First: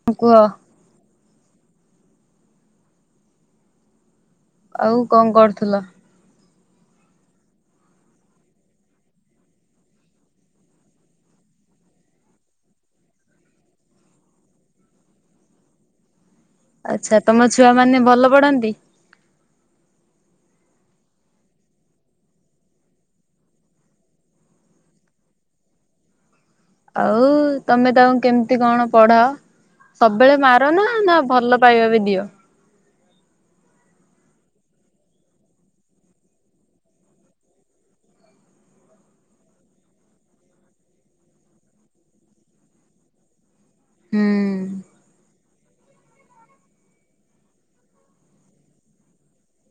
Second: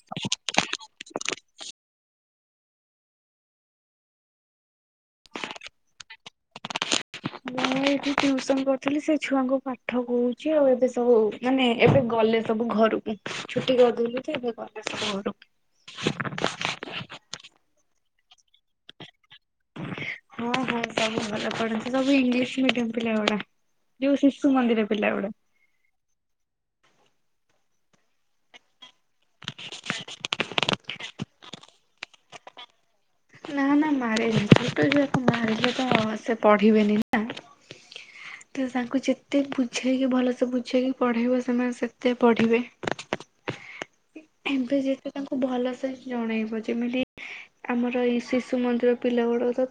[unintelligible] ଆଉ କଁ କରୁଥୁଲ। ମୁଁ ଏଇଠି ଟିଉସନ କରୁଥୁଲି ସେ ଛୁଆଙ୍କୁ ପାଠ [unintelligible] ଆଉ ଏବେ ସବୁ ମାନେ ଏବେ ଗଲେ ସବୁ ଘରୁକୁ ଛୁଟି କରିଦେଲି ଯେ ଏବେ ଗଲେ ସବୁ ଘରୁକୁ। [inaudible] ଆଚ୍ଛା ତମ ଛୁଆ ମାନେ ଭଲ ପଢ଼ନ୍ତି। ହଁ ହଁ ସବୁ ଭଲ ପଢ଼ନ୍ତି ସବୁ ଇଂଲିଶ୍ ମିଡିୟମ୍ ପିଲା ଗୁଡ଼ା। ଯେଉ ଶିଶୁ ମନ୍ଦିର ପିଲା ଗୁଡ଼ା। ଆଉ ତମେ ତାଙ୍କୁ କେମିତି କଣ ପଢ଼ାଅ। ସବୁବେଳେ ମାରନା ନା ଭଲ ପାଇବା ବି ଦିଅ। ନା ନା ମାରେନି [unintelligible] ମାରିଲେ କଁ ହବ ସେ ପଢ଼ିବେନି ନା। [inaudible] ତ ତାଙ୍କୁ ଯେତେ ବୁଝେଇକି ଭଲସେ ବୁଝେଇକି ପଢ଼େଇବ ସେମାନେ ସେତେ ପଢ଼ିବେ। ହୁଁ ଏବେ ଯେତେ ତାଙ୍କୁ ଭଲସେ ଜଣେଇବ ଯେମିତି ଆମର [unintelligible] ଶିଶୁ ମନ୍ଦିର ପିଲା ଗୁଡାକୁ ତ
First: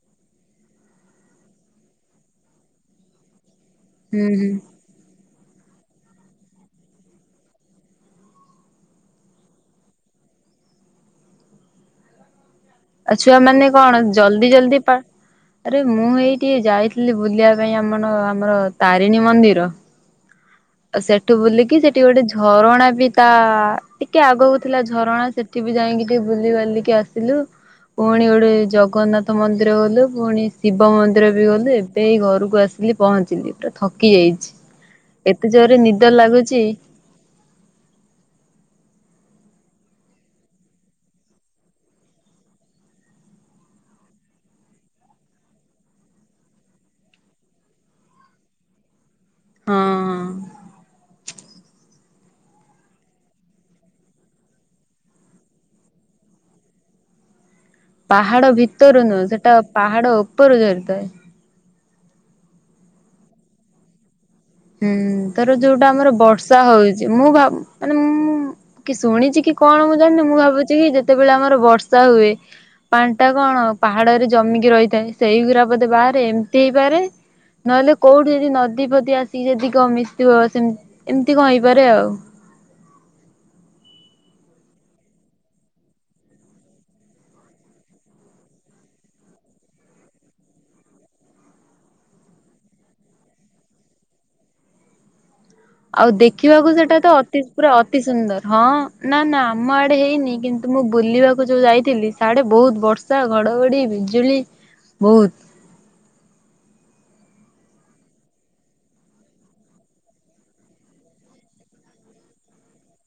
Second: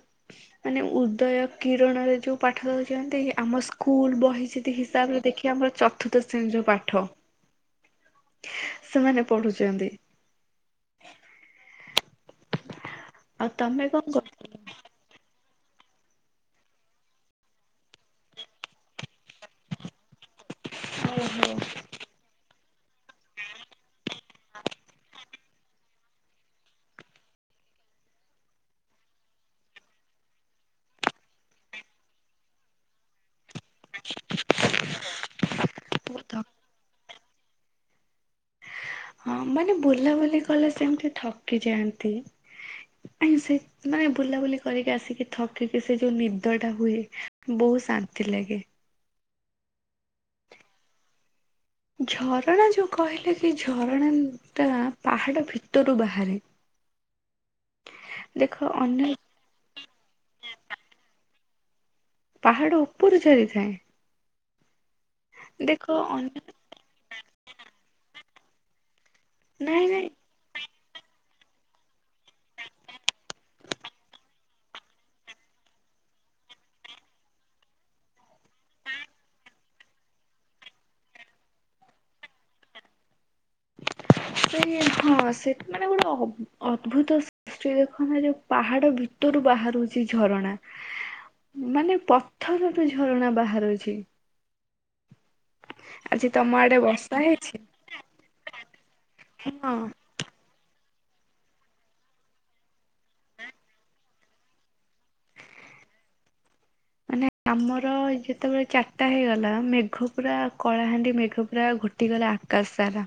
ମାନେ ଉଦୟ କିରଣରେ ଯୋଉ ପାଠ ଦୋଉଚନ୍ତି ଆମ ସ୍କୁଲ ହୁଁ ବହି ହୁଁ ସେତିକି [unintelligible] ଦେଖିବା ଆମର ଚତୁର୍ଥ ଶ୍ରେଣୀ ଯୋଉ ପାଠ। ସେମାନେ ପଢୁଚନ୍ତି। ଆଉ ଛୁଆ ମାନେ କଣ ଜଲ୍ଦୀ ଜଲ୍ଦୀ ପା ଆରେ ମୁଁ ଏଇ ଟିକେ ଯାଇଥିଲି ବୁଲିବା ପାଇଁ ଆମନ ଆମର ତାରିଣୀ ମନ୍ଦିର। ଆଉ ସେଠୁ ବୁଲିକି ସେ ଟି ଗୋଟେ ଝରଣା ବି ତା ଟିକେ ଆଗକୁ ଥିଲା ଝରଣା ସେଠି ବି ଯାଇଁକି ଟିକେ ବୁଲି ବାଲିକି ଆସ ଥିଲୁ। ପୁଣି ଗୋଟେ ଜଗନ୍ନାଥ ମନ୍ଦିର ଗଲୁ ଫୁଣି ଶିବ ମନ୍ଦିର ବି ଗଲୁ ଏବେ ଏଇ ଘରୁକୁ ଆସ [unintelligible] ପହଞ୍ଚିଲି ପୁରା ଥକି ଯାଇଛି। ଏତେ ଜୋରେ ନିଦ ଲାଗୁଚି। ହଁ ମାନେ ବୁଲାବୁଲି କଲେ ସେମିତି ଥକି ଯାଆନ୍ତି [unintelligible] ମାନେ ବୁଲାବୁଲି କରିକି ଆସିକି ଥକିକି ସେ ଯୋଉ ନିଦ ଟା ହୁଏ ବୋହୁତ ଶାନ୍ତି ଲାଗେ। ହଁ। ଝରଣା ଯୋଉ କହିଲେ କି ଝରଣା ଟା ପାହାଡ଼ ଭିତରୁ ବାହାରେ। ପାହାଡ ଦେଖ ଭିତରୁ ଅନ୍ୟ ନୁହଁ ସେଟା ପାହାଡ ଓପୋରୁ ଝରିଥାଏ। ପାହାଡ ଉପୁରୁ ଝରିଥାଏ। ହୁଁ ଧର ଦେଖ ଯୋଉଡ଼ା ଆମର ଅନ୍ୟ ବର୍ଷା ହୋଉଚି ମୁଁ ଭାବ ମାନେ ମୁଁ କି ଶୁଣିଚି କି କି ନାଇଁ କଣ ମୁଁ ନାଇଁ ଜାଣିନି ମୁଁ ଭାବୁଚି କି ଯେତେବେଳେ ଆମର ବର୍ଷା ହୁଏ। ପାଣି ଟା କଣ ପାହାଡରେ ଜମିକି ରହିଥାଏ ସେଇଗୁରା ବୋଧେ ବାହାରେ ଏମିତି ହେଇପାରେ। ନହେଲେ କୋଉଠି ଯଦି ନଦୀ ଫଦୀ ଆସିକି ଯଦି କଁ ମିିଶିଥିବ ସେମ ଏମିତି କଁ ହେଇପାରେ ଆଉ। [unintelligible] ମାନେ ଗୋଟେ ଅବ ଅଦ୍ଭୁତ ସେ ସେ କଣ ନା ଯୋଉ ପାହାଡ ଭିତରୁ ବାହାରୁଛି ଝରଣା। ମାନେ ପଥରରୁ ଝରଣା ବାହାରୁଛି। ଆଉ ଆଜି ତମ ଦେଖିବାକୁ ଆଡେ ସେଟା ତ ବର୍ଷା ଅତି ହେଇଛି? ପୁରା ଅତି ସୁନ୍ଦର ହଁ ନା ନା ଆମ ହଁ ଆଡେ ହେଇନି କିନ୍ତୁ ତ ମୁଁ ବୁଲିବାକୁ ଯୋଉ ଯାଇଥିଲି ସାଡେ ବହୁତ ବର୍ଷା ଘଡଘଡି ବିଜୁଳି ବହୁତ। ମାନେ ଆମର ଯେତେବେଳେ ଚାରଟା ହେଇଗଲା ମେଘ ପୁରା କଳାହାଣ୍ଡି ମେଘ ପୁରା ଘୋଟ ଟି ଗଲା ଆକାଶ ସାରା।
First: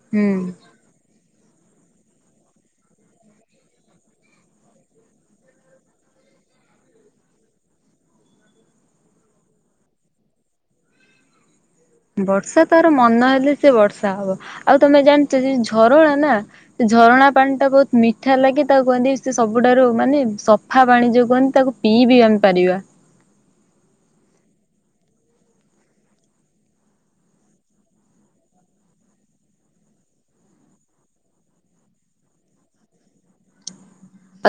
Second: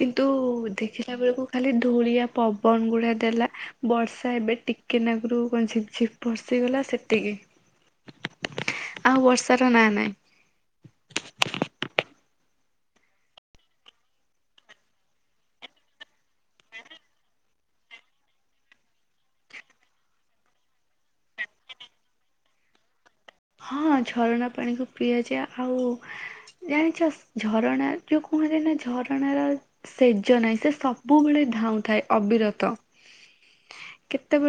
କିନ୍ତୁ ହୁଁ। ଦେଖିଲା ବେଳକୁ ଖାଲି ଧୂଳିଆ ପବନ ଗୁଡା ଦେଲା ବର୍ଷା ଏବେ ଟିକେ ନାଗରୁ ଝିପ୍ ଝିପ୍ ବର୍ସିିଗଲା ସେତିକି। ଆଉ ବର୍ଷାର ନାଁ ନାହିଁ। ବର୍ଷା ତାର ମନ ହେଲେ ସେ ବର୍ଷା ହବ ଆଉ ତମେ ଜାଣିଛ ଯ ଝରଣା ନା ଝରଣା ପାଣିଟା ବହୁତ ମିଠା ଲାଗେ ତାକୁ କୁହନ୍ତି ସେ ସବୁଠାରୁ ମାନେ ସ ସଫା ପାଣି ଯୋଉ କୁହନ୍ତି ତାକୁ ପିଇବିି ଆମେ ପାରିବା। ହଁ ଝରଣା ପାଣିକୁ ପିଆଯାଏ ଆଉ ଜାଣିଛ ଝରଣା ଯୋଉ କୌଣସି ନା ଝରଣାର ସେଜ ନାହିଁ ସେ ସବୁବେଳେ ଧାଉଁଥାଏ ଅବିରତ।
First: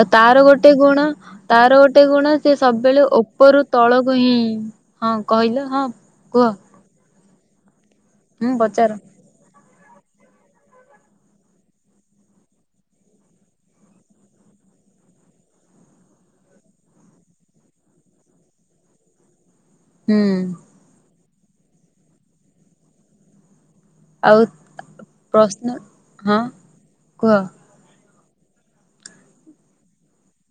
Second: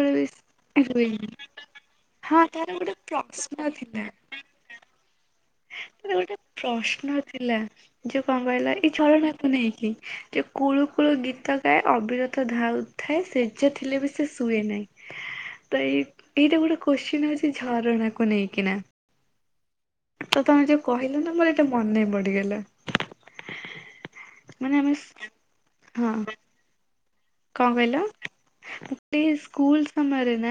ଆଉ ତାର ଗୋଟେ ବି ଗୁଣ ରୁହେନି ତାର ଗୋଟେ ଗୁଣ ହଁ ସେ ତାର ଗୋଟେ ସବୁବେଳେ ଉପରୁ ପ୍ରଶ୍ନ ତଳକୁ ହିଁ ହଁ କହିଲ? ହଁ ତ ଗୋଟେ କୁହ ପ୍ରଶ୍ନ ଥିଲା ଯୋଉ କଣ ହୁଁ କହିଲ ଏଇ ପଚାର ଝରଣା। ନେଇକି ଯେ କୁଳୁ କୁଳୁ ଗୀତ ଗାଏ ଅବିରତ ଧାଉଥାଏ ସେ ଯେ ଥିଲେ ବି ସେ ଶୁଏ ନାହିଁ। ତ ଏଇ ଏଇଟା ଗୋଟେ କୋଶ୍ଚିନ ହଉଛି ଝରଣା କୁ ନେଇକିନା। ହୁଁ ତ ତମେ ଯୋଉ କହିଲ ନା ବୋଲି ଏଟା ମନ ପଡିିଗଲା। ଆଉ ପ୍ରଶ୍ନ ହଁ କୁହ? କଣ କହିଲ [inaudible] ସ୍କୁଲ ସମୟରେ ନା।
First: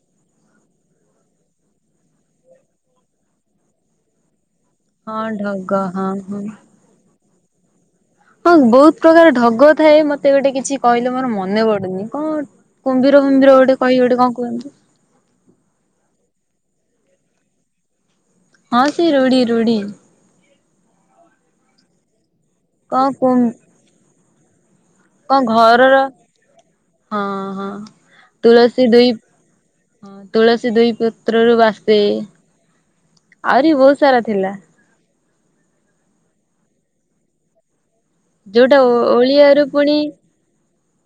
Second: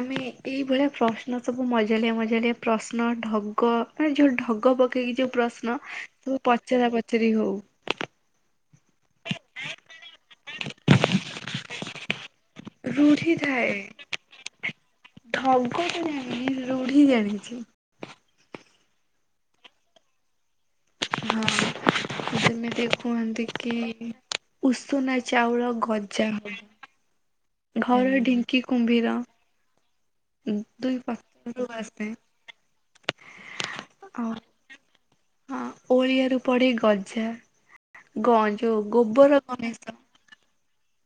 ଆମେ ଏଇଭଳିଆ ପ୍ରଶ୍ନ ସବୁ ମଜାଲିଆ ମଜାଲିଆ ପ୍ରଶ୍ନ ଢଗ ମାନେ ଯୋଉ ଢଗ ପ କି ହଁ ଯୋଉ ପ୍ରଶ୍ନ ଢଗ ହଁ ତୁ ପଚରା ପଚାରି ହଉ ହ ବହୁତ ପ୍ରକାର ଢଗ ଥାଏ ମତେ ଗୋଟେ କିଛି କହିଲେ ମୋର ମନେ ପଡୁନି କଣ କୁମ୍ଭୀର ରୁଢି କୁମ୍ଭୀର ଥାଏ ଗୋଟେ କହି ଗୋଟେ କଣ କୁହନ୍ତି। ଢଗ ତ ଜାଣିିନି ରୁଢି ଜାଣିଛି। ହଁ ସେ ରୁଢ଼ି ରୁଢ଼ି। ହଁ ଯେମିତି କଣ କୁ କୁହନ୍ତି କି? ଉସୁନା କଣ ଚାଉଳ ଘରର ଗଜା ହବା। ହଁ ହଁ ଘର ଢିଙ୍କି କୁମ୍ଭୀର। ହଁ ତୁଳସୀ ଦୁଇ ପତ୍ରରୁ ବାସେ ଆହୁରି ବହୁତ ସାରା ଆଉ ଥିଲା। ହଁ ଓଳିଆରୁ ପଡି ଗଜା। ଗ ଯୋଉଟା ଯୋଉ ଗୋବର ଓଳିଆରୁ ଗଣେଶ ପୁଣି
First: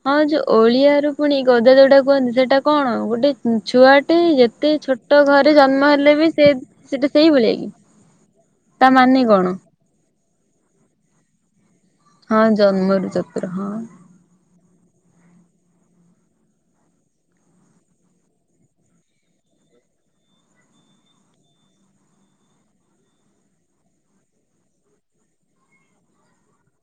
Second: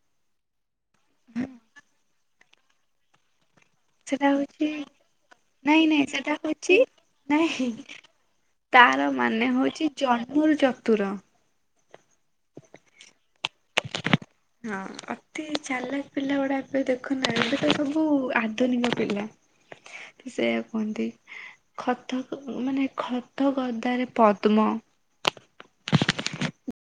ହଁ ଯୋଉ ଓଳିଆରୁ ପୁଣି ଗଦା ଯୋଉଟା କୁହନ୍ତି ସେଟା କଣ ଗୋଟେ ଉଁ ଛୁଆଟେ ସେଟା ଯେତେ ହଉଛି ଛୋଟ ଘରେ ନାଇଁ ଜନ୍ମ ନାଇଁ ହେଲେ ବି ସେଟା ସେ ହଉଛି ସେଟା ସେଇଭଳିଆ କି? ନାଇଁ ତା ତାର ମାନେ କଣ ହଉଛି ଜନ୍ମରୁ ଚତୁର। ହଁ ଜନ୍ମରୁ ଚତୁର ହଁ। ହଁ ଅତି ଚାଲାକ ପିଲା ଗୁଡା ଏବେ ଦେଖୁନା ଏବେ ତ ସବୁ ଆଧୁନିକ ପିଲା। ସେଇଆ କୁହନ୍ତି। ଖତ ମାନେ ଖତ ଗଦାରେ ପଦ୍ମ।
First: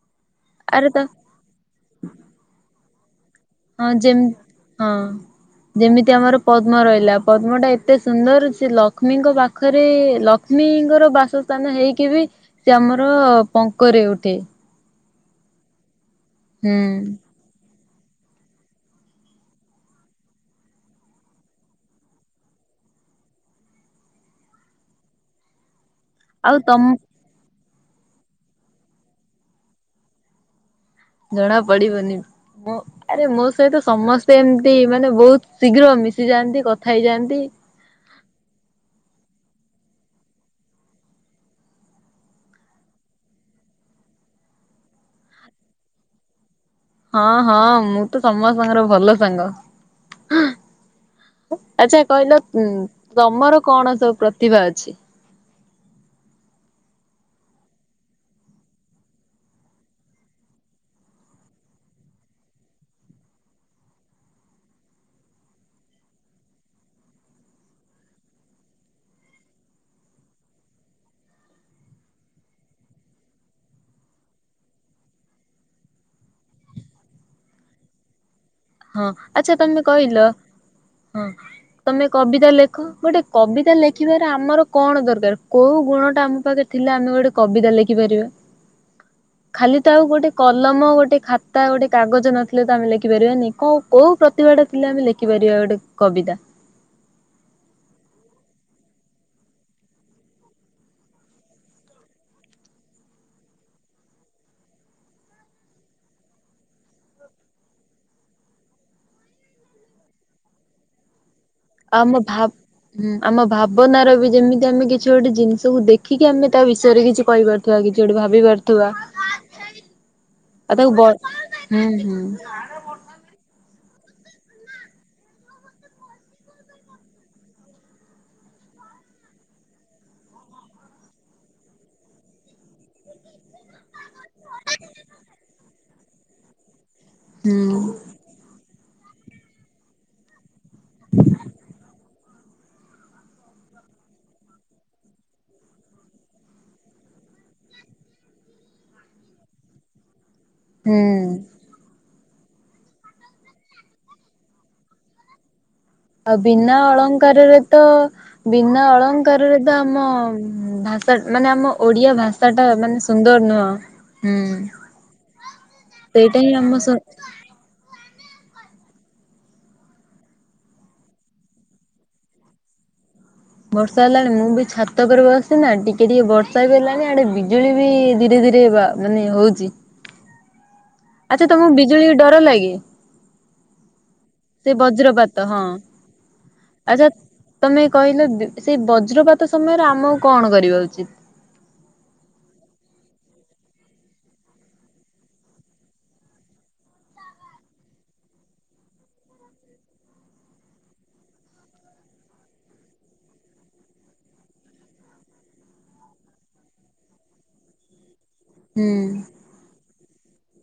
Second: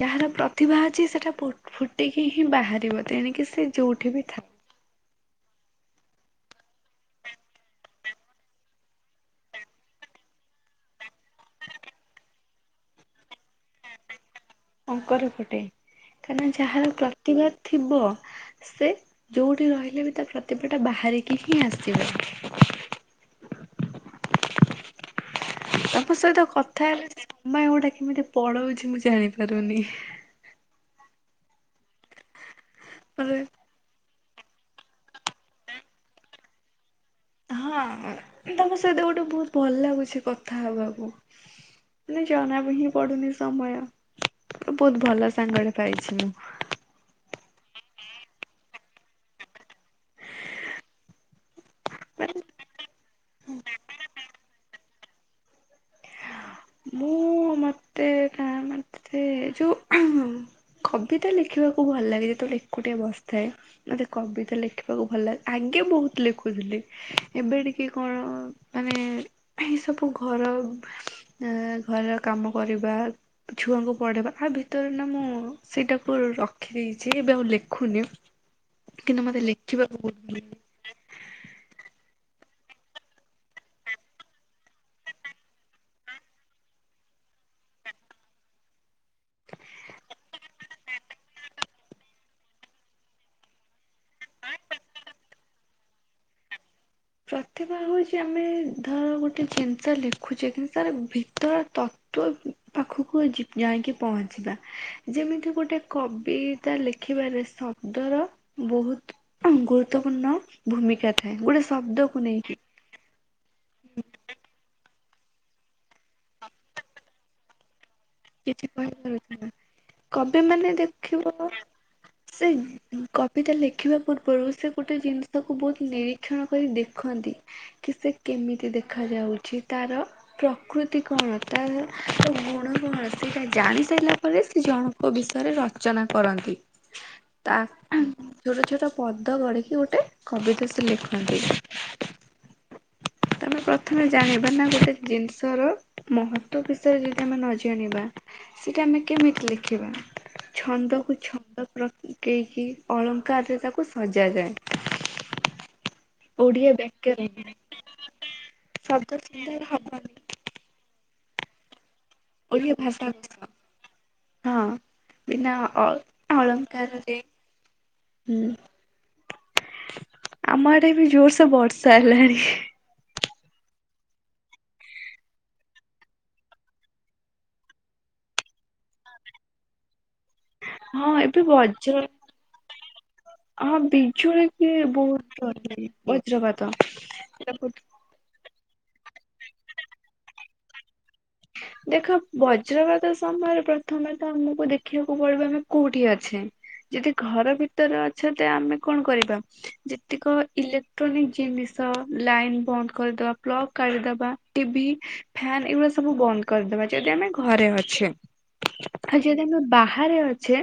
ଯାହାର ପ୍ର ତିଭା ଆରେ ତ ଅଛି ସେଇଟା ଫୁଟିକି ହିଁ ବାହାରିବ ତେଣିକି ସେ ହଁ ଯେଉଁଠି ଯେମ ବି ଥାଉ। ହଁ। ଯେମିତି ଆମର ପଦ୍ମ ରଇଲା ପଦ୍ମ ଟା ଏତେ ସୁନ୍ଦର ସେ ଲକ୍ଷ୍ମୀଙ୍କ ପାଖରେ ଲ କ୍ଷ୍ମୀଙ୍କର ବାସସ୍ଥାନ ହେଇକି ବି ସେ ଆମର ପଙ୍କରେ ଉଠେ ପଙ୍କରେ ଫୁଟେ କାହିଁକନା ହୁଁ ଯାହାର ପ୍ରତିଭା ଥିବ ସେ ଯୋଉଠି ରହିଲେ ବି ତା ପ୍ରତିଭାଟା ବାହାରିକି ହିଁ ଆସିବ। ତୋ ସହିତ ଆଉ ତମ କଥା ହେଲେ ଯେ ସମୟ ଟା କେମିତି ପଳଉଛି ମୁଁ ଜାଣି ପାରୁନି। ଜଣା ପଡିବନି ମୋ ଆରେ ମତେ ମୋ ସହିତ ସମସ ସେମତି ମାନେ ବହୁତ ଶୀଘ୍ର ମିଶିଯାଆନ୍ତି କଥା ହେଇଯାଆନ୍ତି। ହଁ ତମ ସହିତ ଗୋଟେ ବହୁତ ଭଲ ଲାଗୁଛି କଥା ହବାକୁ ମାନେ ଜଣା ବି ହିଁ ପଡୁନି ସମୟ ବହୁତ ଭଲ ସାଙ୍ଗଟେ ପାଇଛି ମୁଁ ହଁ ହଁ ମୁଁ ତ ସମସ୍ତଙ୍କର ଭଲ ସାଙ୍ଗ ଆଚ୍ଛା କହିଲ ମାନେ ଉଁ ତମର କଣ ସବୁ ପ୍ରତିଭା ଅଛି? [unintelligible] ତେ କା ମା ସେ ଯେଉଁ କବିତା ଲେଖିବାକୁ ଭଲ ଲାଗେ ଯେତେବେଳେ ଏକୁଟିଆ ବସିଥାଏ। ମତେ କବିତା ଲେଖିବାକୁ ଭଲ ଲାଗ ଆଗେ ବହୁତ ଲେଖୁଥିଲି। ଏବେ ଟିକେ କଣ ମାନେ ଏ ସବୁ ଘର ଏ ଘରର କାମ କରିବା ଛୁଆଙ୍କୁ ପଡେବା ଆ ଭିତରେ ନା ମୁଁ ସେଇଟାକୁ ରଖିଦେଇଛି ଏବେ ଆଉ ଲେଖୁନି। ହଁ କିନ୍ତୁ ମୋତେ ଆଚ୍ଛା ତମେ ଲେଖିବାକୁ ବହୁତ କହିଲ ଭଲ ଲାଗେ। ହଁ ତମେ କବିତା ଲେଖ ଗୋଟେ କବିତା ଲେଖିବାରେ ଆମର କଣ ଦରକାର କୋଉ ଗୁଣ ଟା ଆମ ପାଖରେ ଥିଲା ଆମେ ଗୋଟେ କବିତା ଲେଖିପାରିବା? ଖାଲି ତ ଆଉ ଗୋଟେ କଲମ ଗୋଟେ ଖାତା ଗୋଟେ କାଗଜ ନଥିଲେ ତ ଆମେ ଲେଖିପାରିବାନି। କ କୋଉ ପ୍ରତିଭାଟା ଥିଲେ ଆମେ ଲେଖିପାରିବା ଗୋଟେ କବିତା? ପ୍ରତିଭା ହଉଛି ଆମେ ଧର ଗୋଟେ ଜିନିଷ ଲେଖୁଛେ କିନ୍ତୁ ତାର ଭିତର ତ ତୁ ପାଖକୁ ଯି ଯାଇକି ପହଞ୍ଚିବା ଯେମିତି ଗୋଟେ କବି ବିତା ଲେଖିବାର ଶବ୍ଦର ବହୁତ ଉ ଗୁରୁତ୍ୱପୂର୍ଣ୍ଣ ଭୂମିକା ଥାଏ ଗୋଟେ ଆମ ଶବ୍ଦକୁ ଭାବ ନେଇକି ହୁଁ ଆମ ଭାବନାର ବି ଯେମିତି ଆମେ କିଛି ଗୋଟେ ଜିନିଷକୁ ଦେଖିକି ଆମେ ତା ବିଷୟରେ କିଛି କହିପାର ଥିବା କିଛି ଗୋଟେ ଭାବି କିଛି ପାରୁଥିବା କହିପାରୁଥିବ କବି ମାନେ ଆଉ ତାକୁ ବ ଦେଖିବ ହୁଁ ହୁଁ ସେଇ ଉଁ କବିତା ଲେଖିବା ପୂର୍ବରୁ ସେ ଗୋଟେ ଜିନିଷକୁ ବହୁତ ନିରୀକ୍ଷଣ କରି ଦେଖନ୍ତି। କି ସେ କେମିତି ଦେଖ ଯାଉଚି ତାର ପ୍ରକୃତି କଣ ତାର ଗୁଣ କଣ ସେଇଟା ଜାଣି ସାରିଲା ପରେ ସେ ଜଣଙ୍କ ବିଷୟରେ ରଚନା କରନ୍ତି। ତା ହୁଁ ଛୋଟ ଛୋଟ ପଦ ଗଢିକି ଗୋଟେ କବିିତା ସେ ତ ଲେଖନ୍ତି ତମେ ପ୍ରଥମେ ଜାଣିବା ନା ଗୋଟେ ଜିନିଷ ର ମହତ୍ଵ ବିଷୟରେ ଯଦି ଆମେ ନ ଜାଣିବା ସେଇଟା ଆମେ କେମିତି ଲେଖିବା ଛନ୍ଦକୁ ହୁଁ। ଛନ୍ଦ ପ୍ର ପକେଈକି ଅଳଙ୍କାରରେ ତାକୁ ସଯା ଯାଏ। ଆଉ ବିନା ଅଳଙ୍କାରରେ ତ ବିନା ଶବ୍ଦ ଅଳଙ୍କାରରେ ସୁନ୍ଦର ତ ଆମ ହବନି ଭାଷା ମାନେ ଆମ ଓଡିଆ ଭାଷା ଟା ଓଡ଼ିଆ ମାନେ ଭାଷା ସୁନ୍ଦର କୋଷ ନୁହଁ ହୁଁ ହଁ ବିନା ଅ ସେଇଟା ହିଁ ଆମ ସ ଅଳଙ୍କାରରେ ହୁଁ ଆମ ଆଡେ ବି ଜୋରସେ ବର୍ଷା ହେଲାଣି। ବର୍ଷା ହେଲାଣି ମୁଁ ବି ଛାତ ଉପରେ ବସିଚି ନା ଟିକେ ଟିକେ ବର୍ଷା ବି ହେଲାଣି ଆଡେ ବିଜୁଳି ବି ଧୀରେ ଧୀରେ ହେବ ଆଉ। ମାନେ ହଉଛି ହଁ ଏବେ [unintelligible] ଆଚ୍ଛା ତମକୁ ବଜ ବିଜୁଳି ଡର ଲାଗେ? ହଁ ବିଜୁଳି କି ସେ ବଜ୍ରପାତ ବହୁତ ହଁ [unintelligible] ବଜ୍ରପାତ ଆଚ୍ଛା ତମେ କହିଲ ସେଇ ବଜ୍ରପାତ ସମୟରେ ଆମକୁ କଣ କରିବା ଉଚିତ? [inaudible] ଦେଖ ବଜ୍ରପାତ ସମୟରେ ପ୍ରଥମେ ତ ଆମକୁ ଦେଖିବାକୁ ପଡିବ ଆମେ କୋଉଠି ଅଛେ? ଯଦି ଘର ଭିତରେ ଅଛ ତ ଆମେ କଣ କରିବା ଯେତିକ ଇଲେ ତନି ଜିନିଷ ଲାଇନ୍ ବନ୍ଦ କରିଦବା ପ୍ଲବ କାଢିଦବା ଟିଭି ଫ୍ୟାନ୍ ଏଗୁରା ସବୁ ବନ୍ଦ କରିଦବା ଯଦି ଆମେ ଘରେ ଅଛେ। ହୁଁ ଆ ଯଦି ଆମେ ବା ବାହାରେ ଅଛେ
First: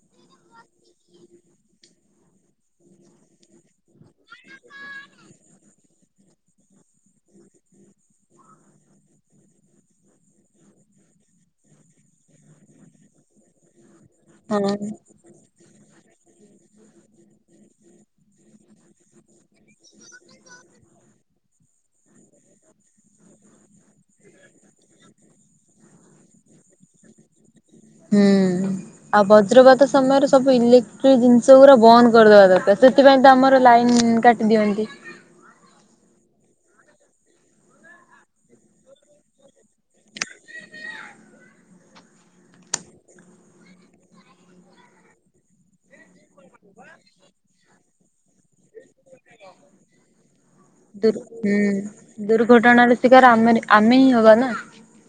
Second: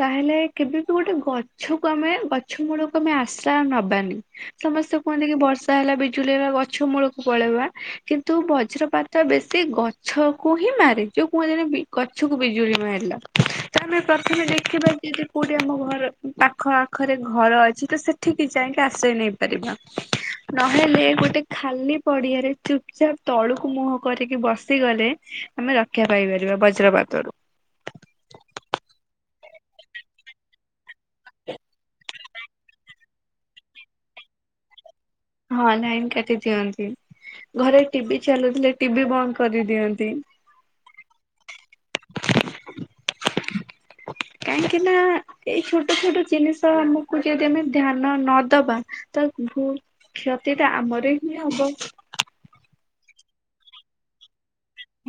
ତାହେଲେ କେବେ ବି ଗୋଟେ ଗଛକୁ ଆମେ ଗଛ ମୂଳକୁ ଆମେ ଆଶ୍ରୟ ନବାନି। ସମସ୍ତେ କୁହନ୍ତି କି ବର୍ଷା ହେଲା ବି ଚୁଲେଇବା ଗଛ ମୂଳକୁ ପଳେଇବା କିନ୍ତୁ ବଜ୍ରପାତ ବେଶ ସେ ଗଛକୁ ହିଁ ମାରେ ଯୋଉ କୁହନ୍ତି ନା ଗଛକୁ ବିଜୁଳି ମାରିଲା। ତମେ ପ୍ରଥମେ ହଁ। ଦେଖିବା ଯଦ କୋଉଠି ଆମ ଘର ପାଖ ଆଖରେ ଘର ଅଛି ତ ସେଠିକି ଯାଇକି ଆଶ୍ରୟ ନେଇ ପାରିବା। ନହେଲେ ଗୋଟେ ଖାଲି ପଡିଆରେ ଚୁପଚାପ୍ ତଳୁକୁ ମୁହଁ କରି ବସିଗଲେ ଆମେ ରକ୍ଷା ପାଇପାରିବା ବଜ୍ରପାତରୁ। ହୁଁ ଆଉ ବଜ୍ରପାତ ସମୟରେ ସବୁ ଇଲେକ୍ଟ୍ରିକ ଜିନିଷ ପୁରା ବନ୍ଦ କରିଦବା ଦରକାର ସେ ସେଥିପାଇଁ ତ ଆମର ଲାଇନ କାଟି ଦିଅନ୍ତି। ହଁ ଲାଇନ୍ କାଟି ଦିଅନ୍ତି ଘରେ ଟିଭିି ଚାଲୁଥିଲେ ଟିଭି ବନ୍ଦ କରିଦିଅନ୍ତି। କାହିଁକି ନା ଏଇ ଛୋଟ ଛୋଟ ଜିନିଷ ଆମକୁ ଯଦି ଆମେ ଧ୍ୟାନ ନ ଦବା ତ ଭୁଲ କ୍ଷତି ଟା ଆମର ଦୁର୍ ହିଁ ହୁଁ ହବ। ଦୁର୍ଘଟଣାର ଶିକାର ଆମ ଆମେ ହିଁ ହବା ନା।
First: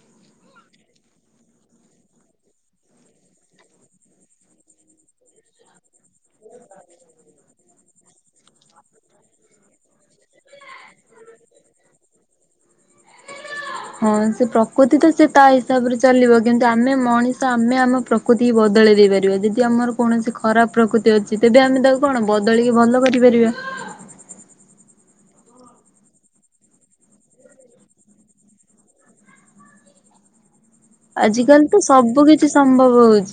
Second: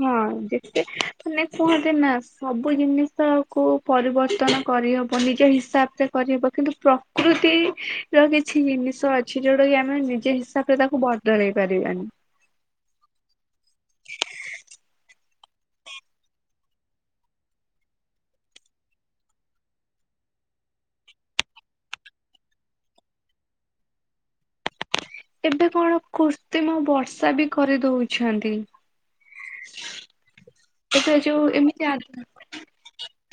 ହଁ ଯେତେ ମାନେ କୁହନ୍ତି ନା ସବୁ ଜିନିଷକୁ ପରିବର୍ତ୍ତନ କରିହବ ନିଜ ହିସାବରେ କରିହବ କିନ୍ତୁ ପ୍ରକୃତି ର କିଛି ଜିନିଷ ଅଛି ଯୋଉଟା କି ଆମେ ନିଜ ହିସାବରେ ତାକୁ ବଦଳେଇ ପାରିବାନି। ହଁ ସେ ପ୍ରକୃତି ତ ସେ ତା ହିସାବରେ ଚାଲିବ କିନ୍ତୁ ଆମେ ମଣିଷ ଆମେ ଆମ ପ୍ରକୃତି ବଦଳେଇ ଦେଇ ପାରିବା ଯଦି ଆମର କୌଣସି ଖରାପ ପ୍ରକୃତି ଅଛି ତେବେ ଆମେ ତାକୁ କଣ ବଦଳିକି ଭଲ କରିପାରିବା। ଏବେ କଣ କୁର୍ତିମ ବର୍ଷା ବି କରିଦଉଛନ୍ତି। ଏବେ ଯୋଉ ଆଜିକାଲି ତ ଏମିତି ସବୁ କିଛି ସମ୍ଭବ ହଉଛି।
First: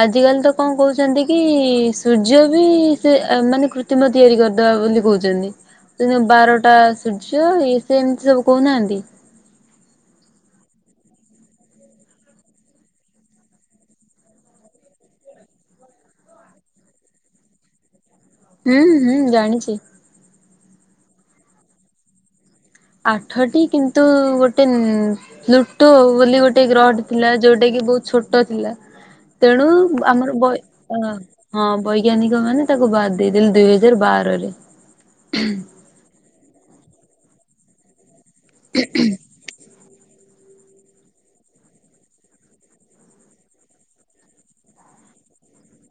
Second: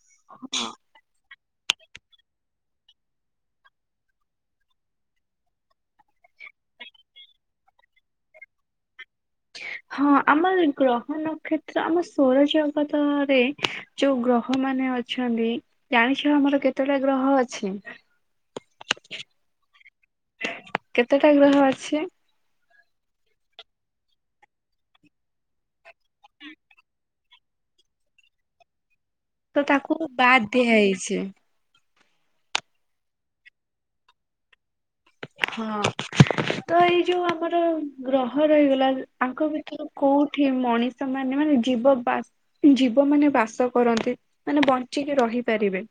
ଆଜିିକାଲି ତ କଣ କହୁଛି। ଛନ୍ତି କି ସୂର୍ଯ୍ୟ ବି ସେ ମାନେ କୃତ୍ରିମ ତିଆରି କରିଦବା ବୋଲି କହୁଛନ୍ତି। ଦିନ ବାରଟା ସୂର୍ଯ ଏ ସେ ଏମିତି ସବୁ କହୁନାହାନ୍ତି। ହଁ ଆମର ଗ୍ରହ ନକ୍ଷତ୍ର ଆମ ସୌର ଜଗତରେ ଯୋଉ ଗ୍ରହ ମାନେ ଅଛନ୍ତି ଜାଣିଛ ଆମର କେତେଟା ଗ୍ରହ ଅଛି? ହୁଁ ହୁଁ ଜାଣିଛି। କେତେଟା ଗ୍ରହ ଅଛି? ଆଠଟି କିନ୍ତୁ ଗୋଟେ ପ୍ଲୁଟୋ ବୋଲି ଗୋଟେ ଗ୍ରହଟେ ଥିଲା ଯୋଉଟା କି ବହୁତ ଛୋଟ ଥିଲା ତ ତେଣୁ ତାକୁ ଆମର ବାଦ୍ ଦିଆ ବହି ହେଇଛି ହଁ ବୈଜ୍ଞାନିକ ମାନେ ତାକୁ ବାଦ୍ ଦେଇଦଲେ ଦୁଇ ହଜାର ବାରରେ। ହଁ ତ ଏଇ ଯୋଉ ଆମର ଗ୍ରହ ରହିଗଲା ଆଙ୍କ ଭିତରୁ କୋଉଠି ମଣି ଷ ସେମାନେ ମାନେ ଜୀବ ବାସ ଜୀବ ମାନେ ବାସ କରନ୍ତି ମାନେ ବଞ୍ଚିକି ରହିପାରିବେ।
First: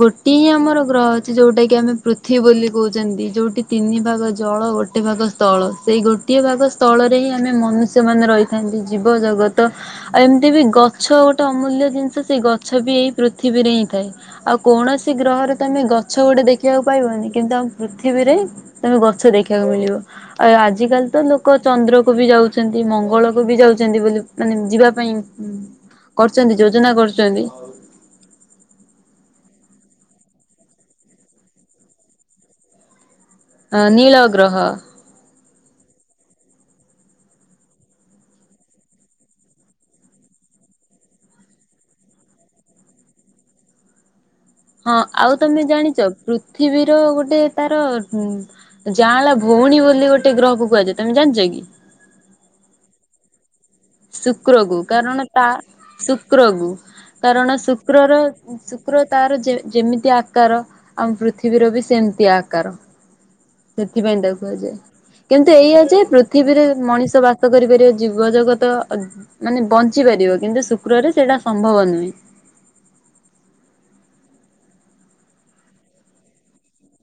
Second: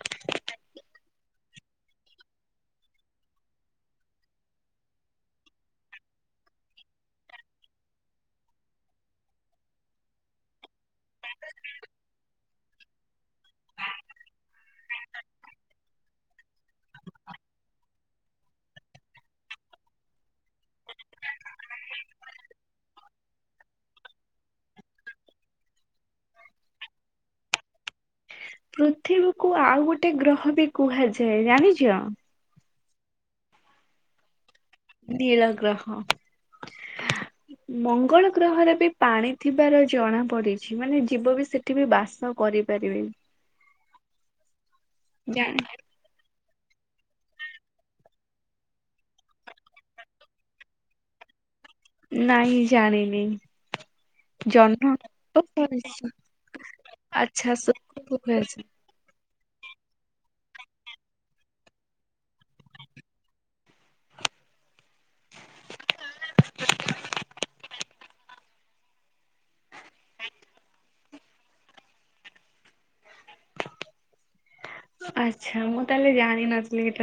ଗୋଟିଏ ହିଁ ଆମର ଗ୍ରହ ଅଛି ଯୋଉଟା କି ଆମେ ପୃଥିବୀ ବୋଲି କହୁଛନ୍ତି। ଯୋଉଠି ତିନି ଭାଗ ଜଳ ଗୋ ଟେ ଭାଗ ସ୍ଥଳ। ସେଇ ଗୋଟିଏ ଭାଗ ସ୍ଥଳରେ ହିଁ ଆମେ ମନୁଷ୍ୟ ମାନେ ରହିଥାନ୍ତି। ଜୀବ ଜଗତ ଆଉ ଏମିତି ବି ଗଛ ଗୋଟେ ଅମୂଲ୍ୟ ଜିନିଷ। ସେଇ ଗଛ ବି ଏଇ ପୃଥିବୀରେ ହିଁ ଥାଏ। ଆଉ କୌଣସି ଗ୍ରହରେ ତମେ ଗଛ ଗୋଟେ ଦେଖିବାକୁ ପାଇବନି କିନ୍ତୁ ଆମ ପୃଥିବୀରେ ତମେ ଗଛ ଦେଖିବାକୁ ମିଳିବ। ଆ ଆଜିକାଲି ତ ଲୋକ ଚନ୍ଦ୍ର କ ବି ଯାଉଛନ୍ତି ମଙ୍ଗଳ କୁ ବି ଯାଉଛନ୍ତି ବୋଲି ମାନେ ଯିବା ପାଇଁ କରୁଛନ୍ତି ଯୋଜନା କରୁଛନ୍ତି। ପୃଥିବୀକୁୁ ଆଉ ଗୋଟେ ଗ୍ରହ ବି କୁହାଯାଏ ଜାଣିଚ? ଅ ନୀଳ ଗ୍ରହ। ନିଳ ଗ୍ରହ। ମଙ୍ଗଳ ଗ୍ରହରେ ବି ପାଣି ଥିବାର ଜଣା ପଡିଛି। ମାନେ ଯିବ ବି ସେ ଏଠି ବି ବାସ କରିପାରିବେ। ହଁ ଆଉ ତମେ ଜାଣ ଜାଣିଛ ପୃଥିବୀର ଗୋଟେ ତାର ଯାଆଁଳା ଭଉଣୀ ବୋଲି ଗୋଟେ ଗ୍ରହ କୁହାଯାଏ, ତମେ ଜାଣିଛ କି? ନାଇଁ ଜାଣିନି। ଶୁକ୍ରକୁ ଜହ୍ନ କାରଣ ତା ଶୁକ୍ରକୁ ଆଚ୍ଛା କାରଣ ଶୁକ୍ର ଶୁକ୍ରର ଗ୍ରହରେ ଅଛି। ଶୁ କ୍ର ତାର ଯେମିତି ଆକାର ଆମ ପୃଥିବୀର ବି ସେମିତି ଆକାର। ସେଥିପାଇଁ ତାକୁ କୁହାଯାଏ। କିନ୍ତୁ ଏଇଆ ଯେ ପୃଥିବୀରେ ମଣିଷ ବାସ କରିପାରିବେ ଜୀବଜଗତ ମାନେ ବଞ୍ଚି ପାରିବ କିନ୍ତୁ ଶୁକ୍ରରେ ସେଇଟା ସମ୍ଭବ ନୁହେଁ। ଆଚ୍ଛା ମୁଁ ତାହେଲେ ଜାଣିିନଥିଲି ଏଟା।